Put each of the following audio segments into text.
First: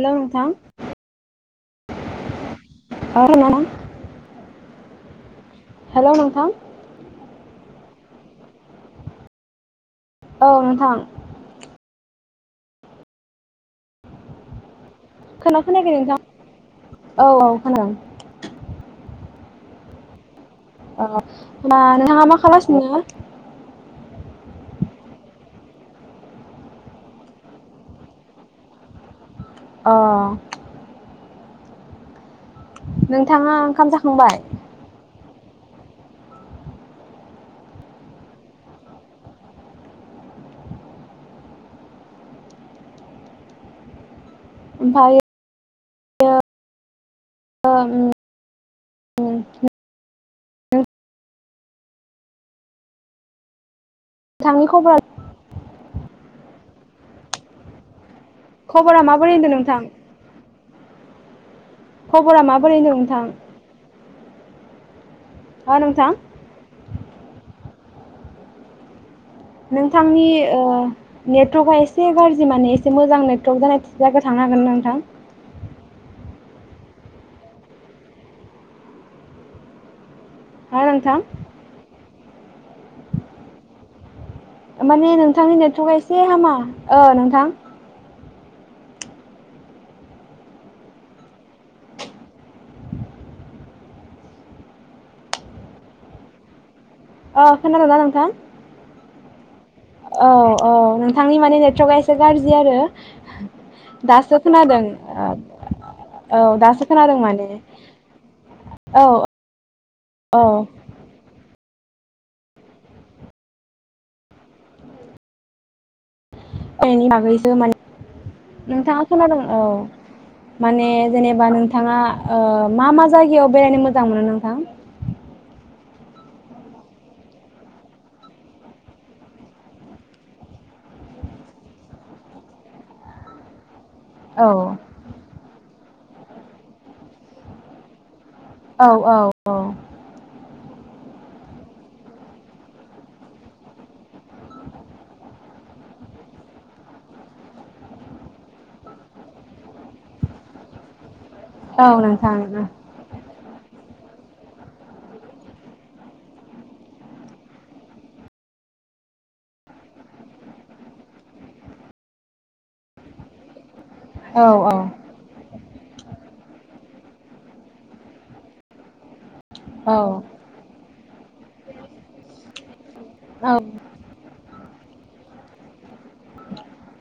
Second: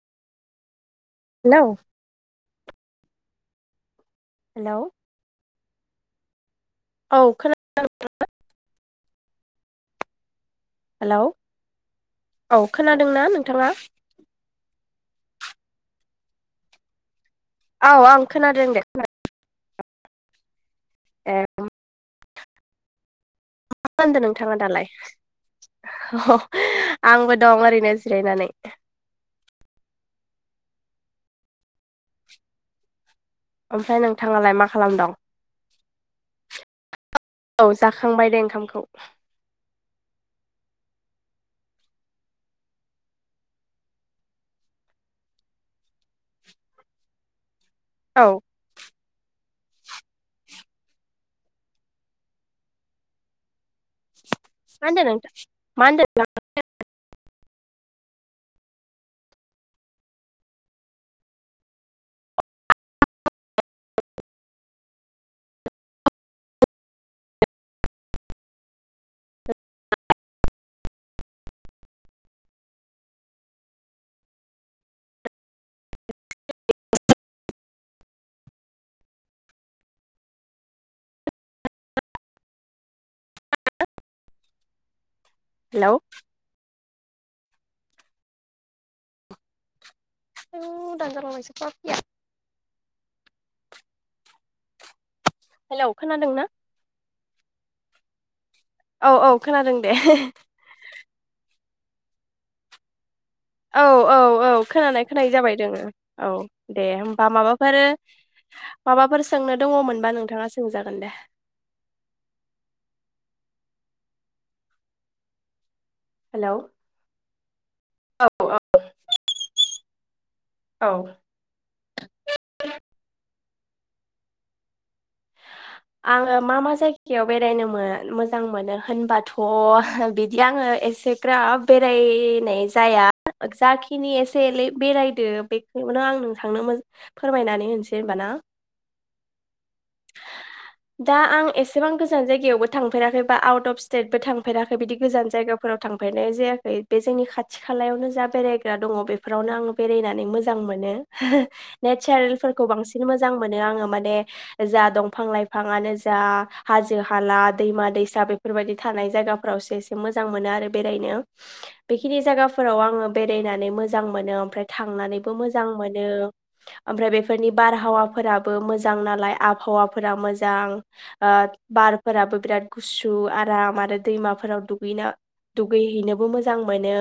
हेल' नोंथां hello [unintelligible] hello hello नोंथां औ खोनादोंना? औ नोंथां। हेलौ औ खोनादोंना नोंथाङा? खोनादोना खोनायाखौ नोंथां? औ खोनादों औ आं खोनादों दे खोनादों। अ ए होमबा नोंथाङा मा खालामसिनो? मा खालामदों नोंथाङा दालाय? आंबो दं ओरैनो जिरायनानै अ नोंथाङा ओंखाम ओमफ्राय जाखांबाय? नोंथाङालाय मा खालामदं [unintelligible] औ जाखांबाय दे ओंखामखौ ओमफाय ओम औ [unintelligible] मा खबरा होनदों नोंथां? [unintelligible] खबरा माबोरै होनदों नोंथां? खबरा माबोरै होनदों नोंथां? हो नोंथां नोंथांनि नेटवर्कआ एसे गाज्रि माने एसे मोजां नेटवर्क जानाय जायायाव थांनो हागोन नोंथां? हा नोंथां माने नोंथांनि नेटथ हेलौ एसे हामा। औ नोंथां [inaudible] हेलौ खोनादों ना? अ खोनादों ना नोंथां? औ औ खोनादों दे औ औ नोंथांनि माने नेटवर्कआ एसे गाज्रि आरो औ औ दासो औ खोनादों खोनानाय ओ खोनानाय जाबाय दोङो औ दासो दे खोनादों होमबा माने माबाफोर औ माबाफोर सोंनो दङमोनबा औ नोंथाङा सोंजागोन दे हेलौ नि बागैसो औ माने औ नोंथाङा खोनादों औ माने औ जेनेबा नोंथाङा मा मा जायगायाव बेरायनो मोजां मोनो नोंथां? आंङो मा मा जायगायाव बेरायनोमोन मोजां मोनो होनबाथ' बिदि आङो एसे ग्राब बेरायनाय जाया जाखा खिनि एसे औ एनै बेरायदो बे बेखौनो आं नों थांनो फोरमायनानै होनोसै होनबाना? औ औ औ दा आं एसेबां गोजान जायगायावबो थांफेराखै बा आउट अफ स्टेटबो थांफेराखै बिदि गोजान जायगाफोराव थांफेरनाय जायाखै बे जोंनि खाथि खालायावनो जा बेरायग्रा दङ बेफोरावनो आं बेरायनानै मोजां मोनो। औ नोंथां नेचारेलफोरखौ बांसिन मोजां मोनो आंङो माने बे जा दंफां लाइफां बिफांनो जा हाजो हाला दैमा दैसा बेफोरबायदि थानाय जायगाफोरावसो एसे मोजां मोनो आरो बेरायनो बेखिनि जायगाफोराव आङो बेरायनानै मोजां मोजां मोनो औ औ ओमफ्राय थांनानैबो मोजां मो ओमफ्राय बेफोरनि बारहावाफोराबो मोजां नालाय औ आबहावाफोरा मोजां ओ बारफोराबो बिराद गुसु आराम आरो दैमा फोराव दुगैना दुगैहैनोबो मोजां मोनो।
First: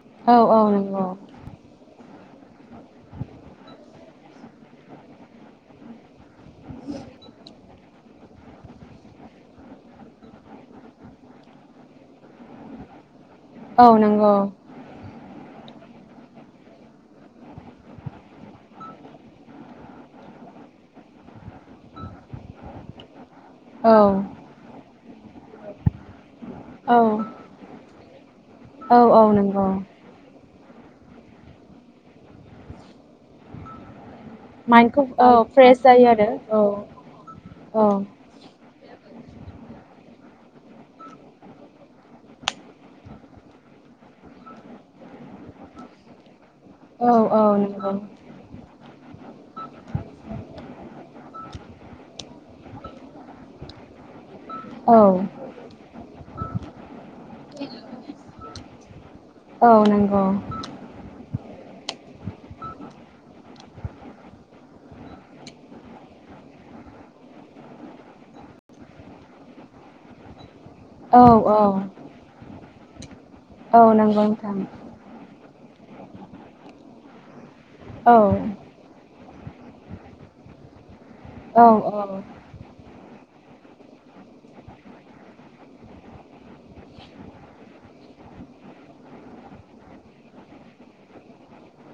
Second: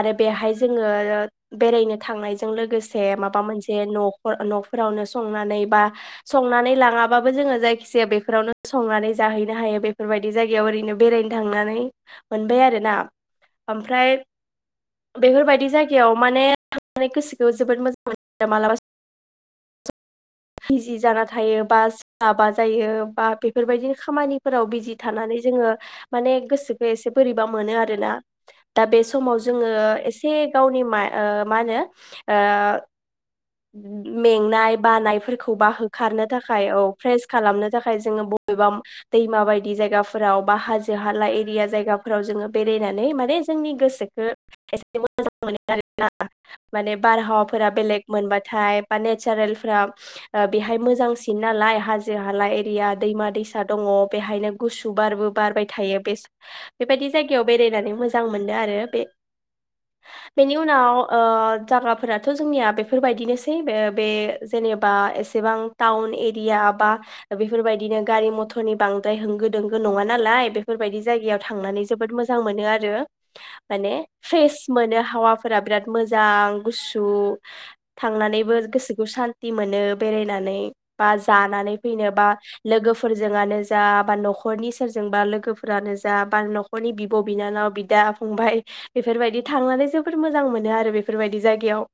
आरो औ बेहाय औ जोङो नंगौ ओ बेरायनो थांनायजों लोगोसे माबा मोनसे न'खर न'फोरावनो संनानै बा संनानै लाङाबाबो जोङो जायखिजाया बेफोरावनो संनानै जाहैनो हायो बेफोरबायदि जायगायाव ओरैनो बेरायनो थांनानै मोनबाय आरोना। औ ओमफ्राय नंगौ बेफोरबाय दि जायगायाव माने थांनानै गोसोखो जोबोद मोजां मोनो मालाबा बिजि जाना थायो बा सोलाबा जायो बा बे औ फोरबायदिनो खामानिफोराव बिजि थानानै जोङो माने गोसोखो औ एसे बोरैबा मोनोआरो ना? दा औ बे औ समाव नंगौ जोङो एसे गावनि माय ओ मा होनो ओ [unintelligible] मेंनाय माइन्डखौ औ बानायफोरखौबा फ्रेस जायो होखारनो आरो थाखाय औ फ्रेस खालामनो औ थाखाय जोङो बबेबा दैमा बायदि जायगाफोराव बा हाजो हाला एरिया जायगाफोराव जोङो बेरायनानै माने जोंनि गोसोखो एसे मोजां मोनो आरोना माने औ औ बारहावाफोरा नंगौ बेलेग मोनबाथाय बा नेचारेलफ्रा ओ बेहाय मोजांसिन नालाय हाजो हाला एरिया दैमा दैसा दङ बेहायनो औ गुसु बारबो बारबाय थायो। [unintelligible] बेबायदि जायगायाव बेरायनानै मोजां मोनो आरो बे औ नोंगौ। बेनि उनाव ओ जागाफोराथ' जोंनिया बे फोरबायदिनोसै बे बे जेनेबा एसेबां टाउन एरिया बा बेफोरबायदिनो गारि मथरनि बांद्राय होंगो दोंगो नङा नालाय बे फोरबायदि औ जायगायाव औ थांनानै जोबोद मोजां मोनो आरो। [unintelligible] औ माने नंगौ फ्रेस नोंथां मोनो हावा फोरा बिराद मोजां गुसु औ थांनानैबो गोसोखौ सान ति मोनो बेरायनानै। बा औ जानानै औ फैनो बा लोगो फोरजोंआनो जा बा न'खरनि सोरजोंबा लोगोफोरानो जा बा न'खरनि बिब' बिनानाव बिदा फंबाय बेफोरबायदि थांनानै जोबोर मोजां मोनोआरो बेफोरबायदि जायगायाव।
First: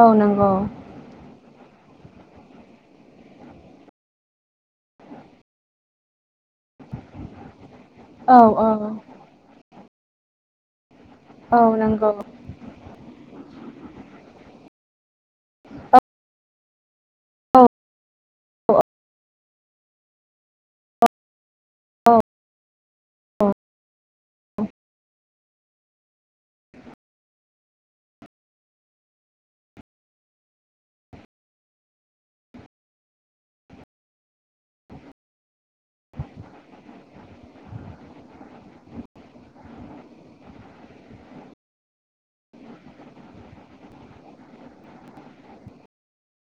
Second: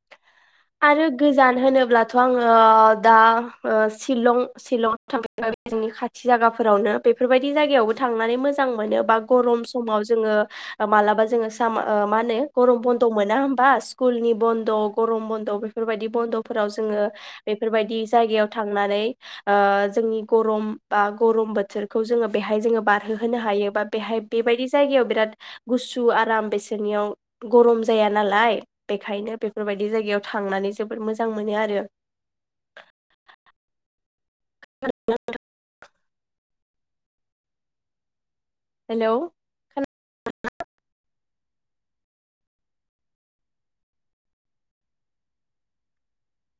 औ नोंगौ। आरो गोजान होनोब्लाथ' आङो दा ओ सिलं सिलं [inaudible] जोंनि खाथि जागाफोरावनो बेफोरबायदि जायगायावबो थांनानै औ औ मोजां मोनो बा गरम समाव जोङो मालाबा जोङो साम औ ओ मा नंगौ होनो गरमफोर मोना होनोमबा स्कुलनि बन्द गरम बन्द' बेफोरबायदि बन्द'फोराव जोङो औ औ बेफोरबायदि जायगायाव थांनानै ओ जोंनि गरम बा गरम बोथोरखौ जोङो बेहाय जोङो बारहोहोनो हायो बा बेहाय बेबायदि जायगायाव बिराद गुसु आराम बेसोरनियाव गरम जाया नालाय बेखायनो बे बेफोरबायदि जायगायाव थांनानै जोबोद मोजां मोनो आरो । [unintelligible] हेलौ [unintelligible]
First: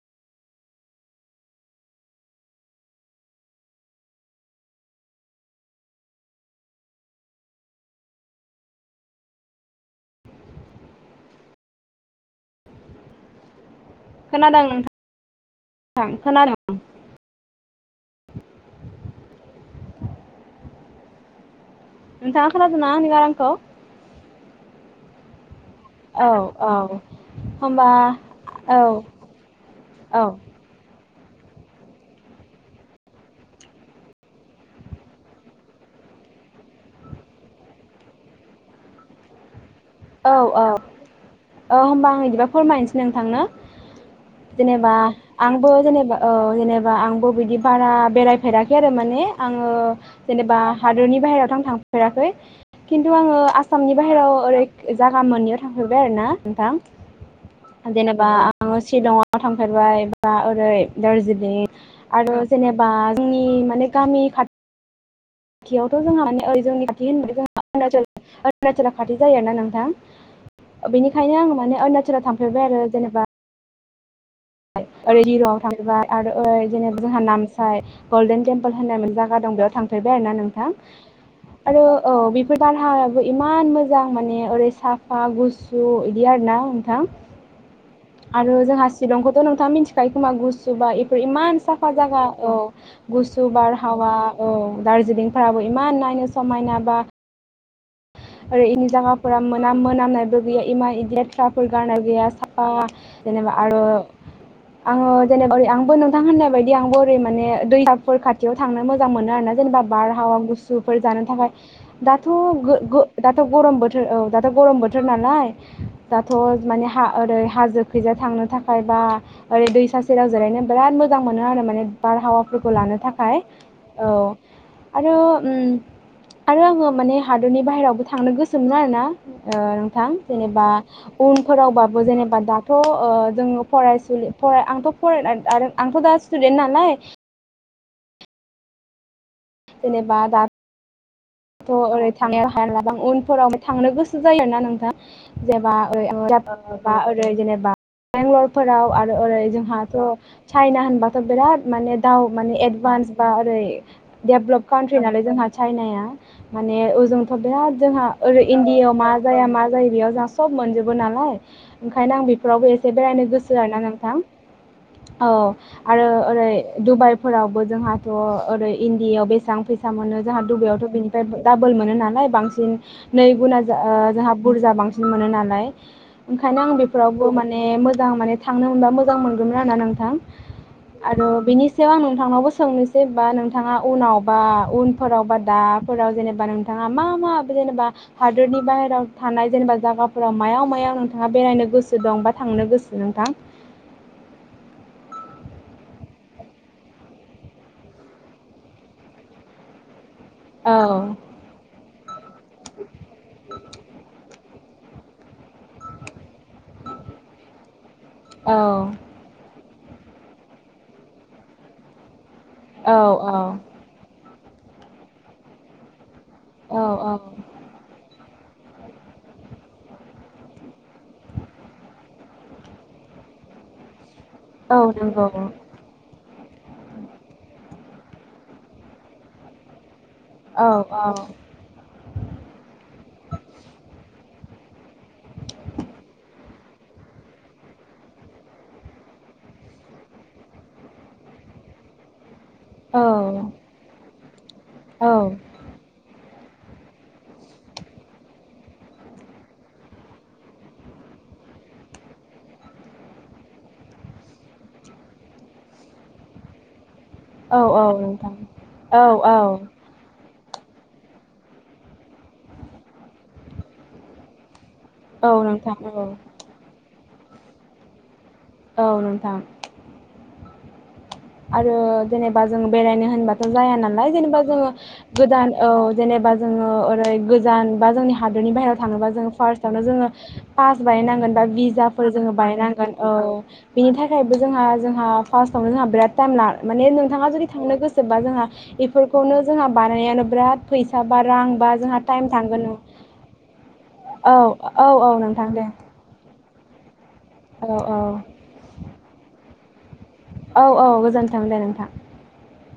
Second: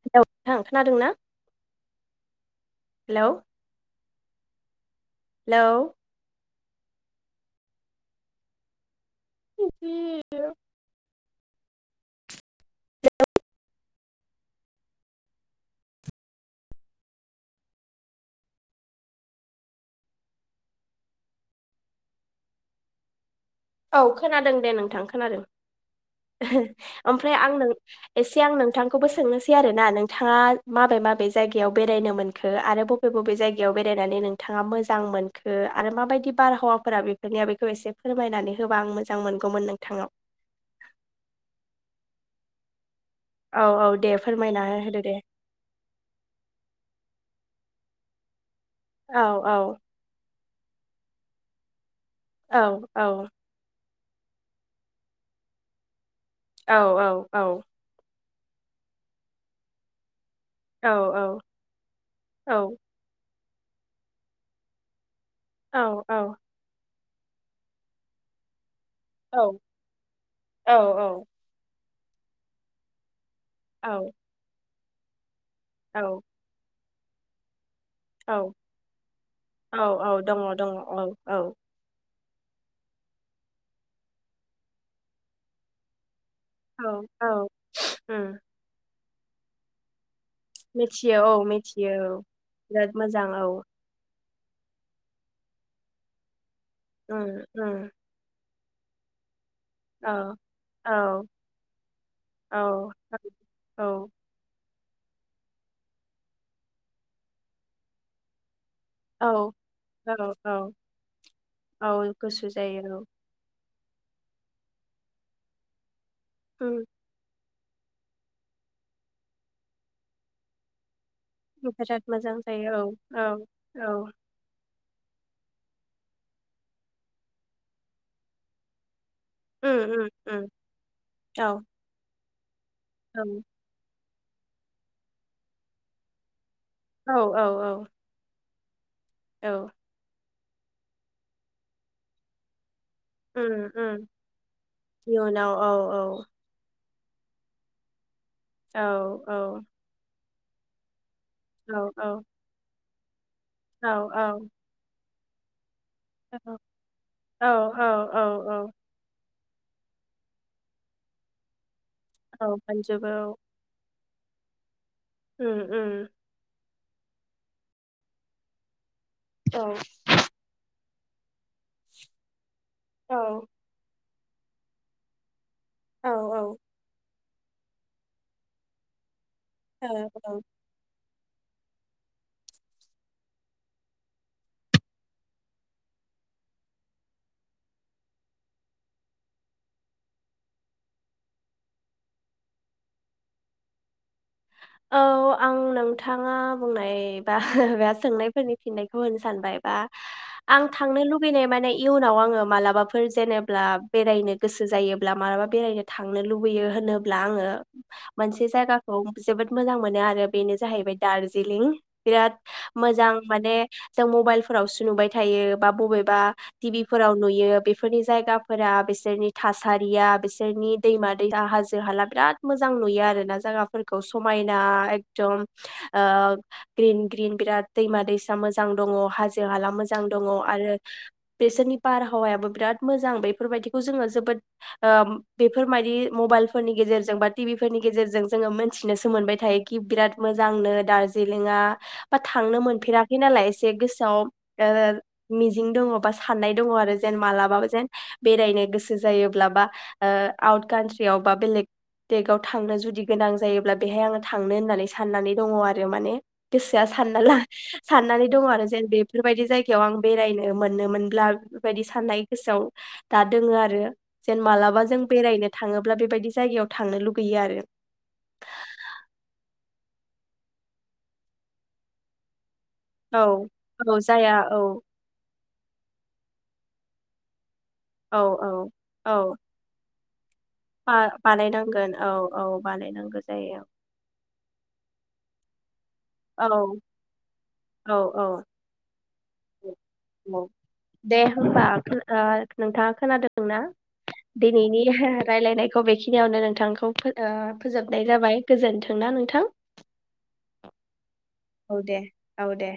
[unintelligible] नोंथां खोनादों ना? हेलौ हेलौ बि [unintelligible] [unintelligible] खोनादों नोंथां खोनादों । नोंथांआ खोनादों ना आंनि गारांखौ? औ खोनादों दे नोंथां खोनादों । औ औ [unintelligible] ओमफ्राय आं नों होमबा एसे आं औ नोंथांखौबो सोंनोसै आरोना औ नोंथाङा माबे माब बबे जायगायाव बेरायनो मोनखो आरो बबे बबे जायगायाव बेरायनानै नोंथाङा मोजां मोनखो आरो माबायदि बारहावाफोरा बेफोरनिया बेखौ एसे फोरमायनानै गोबां मोजां मोनगौमोन नों औ औ औ होमबा आं बिदिबा फोर माइनो नों थांनो औ औ दे फोरमायना जेनेबा होदो दे आंबो जेनेबा औ जेनेबा आंबो बिदि हारा बेराय फेराखै आरो औ माने आङो जेनेबा हादोरनि बाहेरायावथ' आं थां फेराखै औ खिन्थु औ आङो आसामनि बाहेराव ओरै जागा मोननैयाव थांफेरबाय आरो ना? औ औ औ । बा आङो सिलंआव थांफेरबाय बा ओरै औ औ दार्जिलिं आरो औ जेनेबा आंनि माने गामि खाथ औ थियावथ' औ जोंहा माने ओरै जोंनि [unintelligible] अरुणाचला खाथि औ जायो ना नोंथां औ बेनिखायनो आङो माने आरुणा सोरो थांफेरबाय आरो जेनेबा । औ । आरैरिआव [unintelligible] थांबाय आरो ओरै जेनेब जोंहा नाम फाय गल्डेन औ टेम्पोल होननानै मोन जायगा दं बेयाव औ औ थांफेरबाय आरोना दङ नोंथां? दङ औ औ औ बेफोर बारहावायाबो इमान मोजां माने ओरै साफा गुसु इदिआरो ना नोंथां। औ उम आरो जोंहा सिलंखौथ' नोंङा मिथिखायो खोमा? गुसुबा मिथियो इफोर औ इमान साफा मिथियो जागा औ बिराद मोजां औ गुसु बारहावा औ दारजिलिंफोराबो इमान नायनो समायना बा ओ इरै इजागाफोरा मोनाम औ मोनामनायबो गैया इमा औ इदिलेथ्राफोर गारनाय गैया साफा औ जेनेबा औ आरो आङो जेनेबा ओरै आंबो नोंथां होननाय बायदि आंबो ओरै माने दैसाफोर खाथियाव थांनो मोजां मोनो औ आरोना जेनेबा बारहावा औ गुसुफोर जानो थाखाय औ दाथ' गुसु जायो गो औ दाथ' गरम बोथोर औ दाथ' गरम बोथोर नालाय दाथ' उम माने हा ओरै हाजो खैजा थांनो थाखाय बा ओरै दैसा सेराव जिरायनो बिराद मो जां मोनो आरो माने बिराद मोजां बारहावाफोरखौ जायो लानो औ थाखाय। औ आरो ओम आरो आङो माने हा दोरनि बाहेरायावबो थांनो गोसोमोन आरो ना। ओ उम उम नोंथां उम जेनेबा औ उनफोरावबाबो जेनेबा थ' औ ओ जोङो फराय फराय आंथ' फरायला आरो आंथ' दा सिखिल औ औ औ जेनि बा दा थ' ओरै थानो हाला। गोबां उनफोराव उम थांनो उम गोसो जायोना नोंथां? इयुनाव औ जेबा ओ औ ओ बा ओरै जेनेबा औ बेंगालरफोराव आरो ओरै जोंहाथ' सायना होनबा बिराद औ माने औ दाव माने एडभान्स बा ओरै औ औ देभलप कानट्रि नालाय जोंहा चाइनाया। औ माने ओजोंथ' औ बिराद औ जोंहा औ ओरै औ इण्डियायाव मा। जाया मा जायो बेयाव जोंहा सब मोनजोबो नालाय। ओंखायनो आं औ बेफोरावबो एसे मोनजोबो बेरायनो औ गोसो आरोना नोंथां। औ उम आरो उम ओरै। डुबाइफोरावबो जोंहाथ ओरै। इण्डिया औ बेसेबां फैसा मोनो जोंहा दडुबबायावथ। [unintelligible] डाबोल मोनो नालाय बां औ नै गुना [unintelligible] बुरजा बांसिन मोनो नालाय। औ ओंखायनो आं बेफोराव। ओ माने मोजां माने थांनो मोनबा मोजां मोन दोंमोन आरो ना नोंथां। औ औ आरो बिनि सायाव आं नोंथांनावबो सोंनोसैबा नोंथाङा उनावबा उनफोरावबा दा हराव जेनेबा नोंथाङा मा मा जेनेबा हादोरनि बाहेरायाव थानाय जेनेबा जायगाफोराव मायाव मायाव नोंथाङा बेरायनो गोसो दं बा थांनो गोसो नोंथां। औ आं नोंथाङा बुंनाय बा सोंनायफोरनि फिननायखौ होनो सानबाय बा। आं औ थांनो लुबैनाय माने इयुनाव आङो मालाबाफोर जेनेबा बेरायनो। गोसो जायोब्ला मालाबा बेरायनो थांनो लुबैयो होनोब्ला आङो। मोनसे औ जायगाखौ जोबोद। मोजां मोनो आरो बेनो जाहैबाय दार्जिलिं बिराद। औ मोजां माने जों मबाइल। फोरावसो नुबाय थायो बा बबेबा। औ टिभि औ फोराव नुयो बेफोरनि जायगा। फोरा बिसोरनि थासारिया बिसोरनि दैमा [unintelligible] हाजो हाला बिराद मोजां नुयो आरो ना जायगाफोरखौ। समायना औ नंगौ एकदम ओ ग्रिन ग्रिन बिराद। दैमा दैसा मोजां दङ हाजो हाला मोजां। जां दङ औ आरो बेसोरनि बारहावायाबो बिराद मोजां बेफोरबायदिखौ जोङो जोबोद। ओ बेफोरबायदि मबाइलफोरनि गेजेरजों बा टिभि फोरनि गेजेरजों जोङो मोनथि। नोसो मोनबाय थायोखि बिराद मोजांनो दार्जिलिंआ। थांनो औ मोनफेराखै नालाय एसे गोसोआव। ओ‌ औ मिजिं दङबा। [unintelligible] दङ आरो जेन मालाबा जेन बेरायनो गोसो जायोब्ला बा ओ आवत कानट्रियाव बा बेलेक देकआव थांनो जुदि गोनां जायोब्ला बेहाय आङो थांनो होननानै साननानै दङ आरो माने गोसोआ। सानना ला औ औ साननानै नोंथां दङ आरो जेन औ बेफोरबायदि जायगायाव आं बेरायनो। मोनोमोनब्ला बेबायदि साननाय गोसोआव दा दोङो आरो जेन मालाबा जों औ बेरायनो नोंथां थाङोब्ला बेबायदि जायगायाव थांनो लुब गैयो आरो। औ औ नोंथां आरो जेनेबा जों बेरायनो औ होनबाथ' जाया औ नालाय जाया जेबा औ जोङो गोदान औ जेनेबा जोङो ओरै गो जान बा जोंनि औ औ हादोरनि बाहेरायाव थाङोबा औ जोङो फार्स्टआवनो जोङो पास बायनांगोन बा बानायनांगोन भिजाफोर औ जोङो औ बायनांगोन औ बानायनांगौ जायो बिनि थाखाय बो जोंहा जोंहा फास्थावनो जोंहा बिराद टाइम ला औ माने नोंथाङा जुदि थांनो औ गोसोबा औ जोंहा बेफोरखौनो जोंहा बानायनायानो औ बिराद फैसा दे बा रां होमबा बा जोंहा ओ टाइम थांगोन न नोंथाङा खोनादोंना औ औ औ नोंथां दे। थांखौ ओ औ औ फोजोबनाय जाबाय गोजोन्थोंना नोंथां। औ औ गोजोन औ दे औ दे।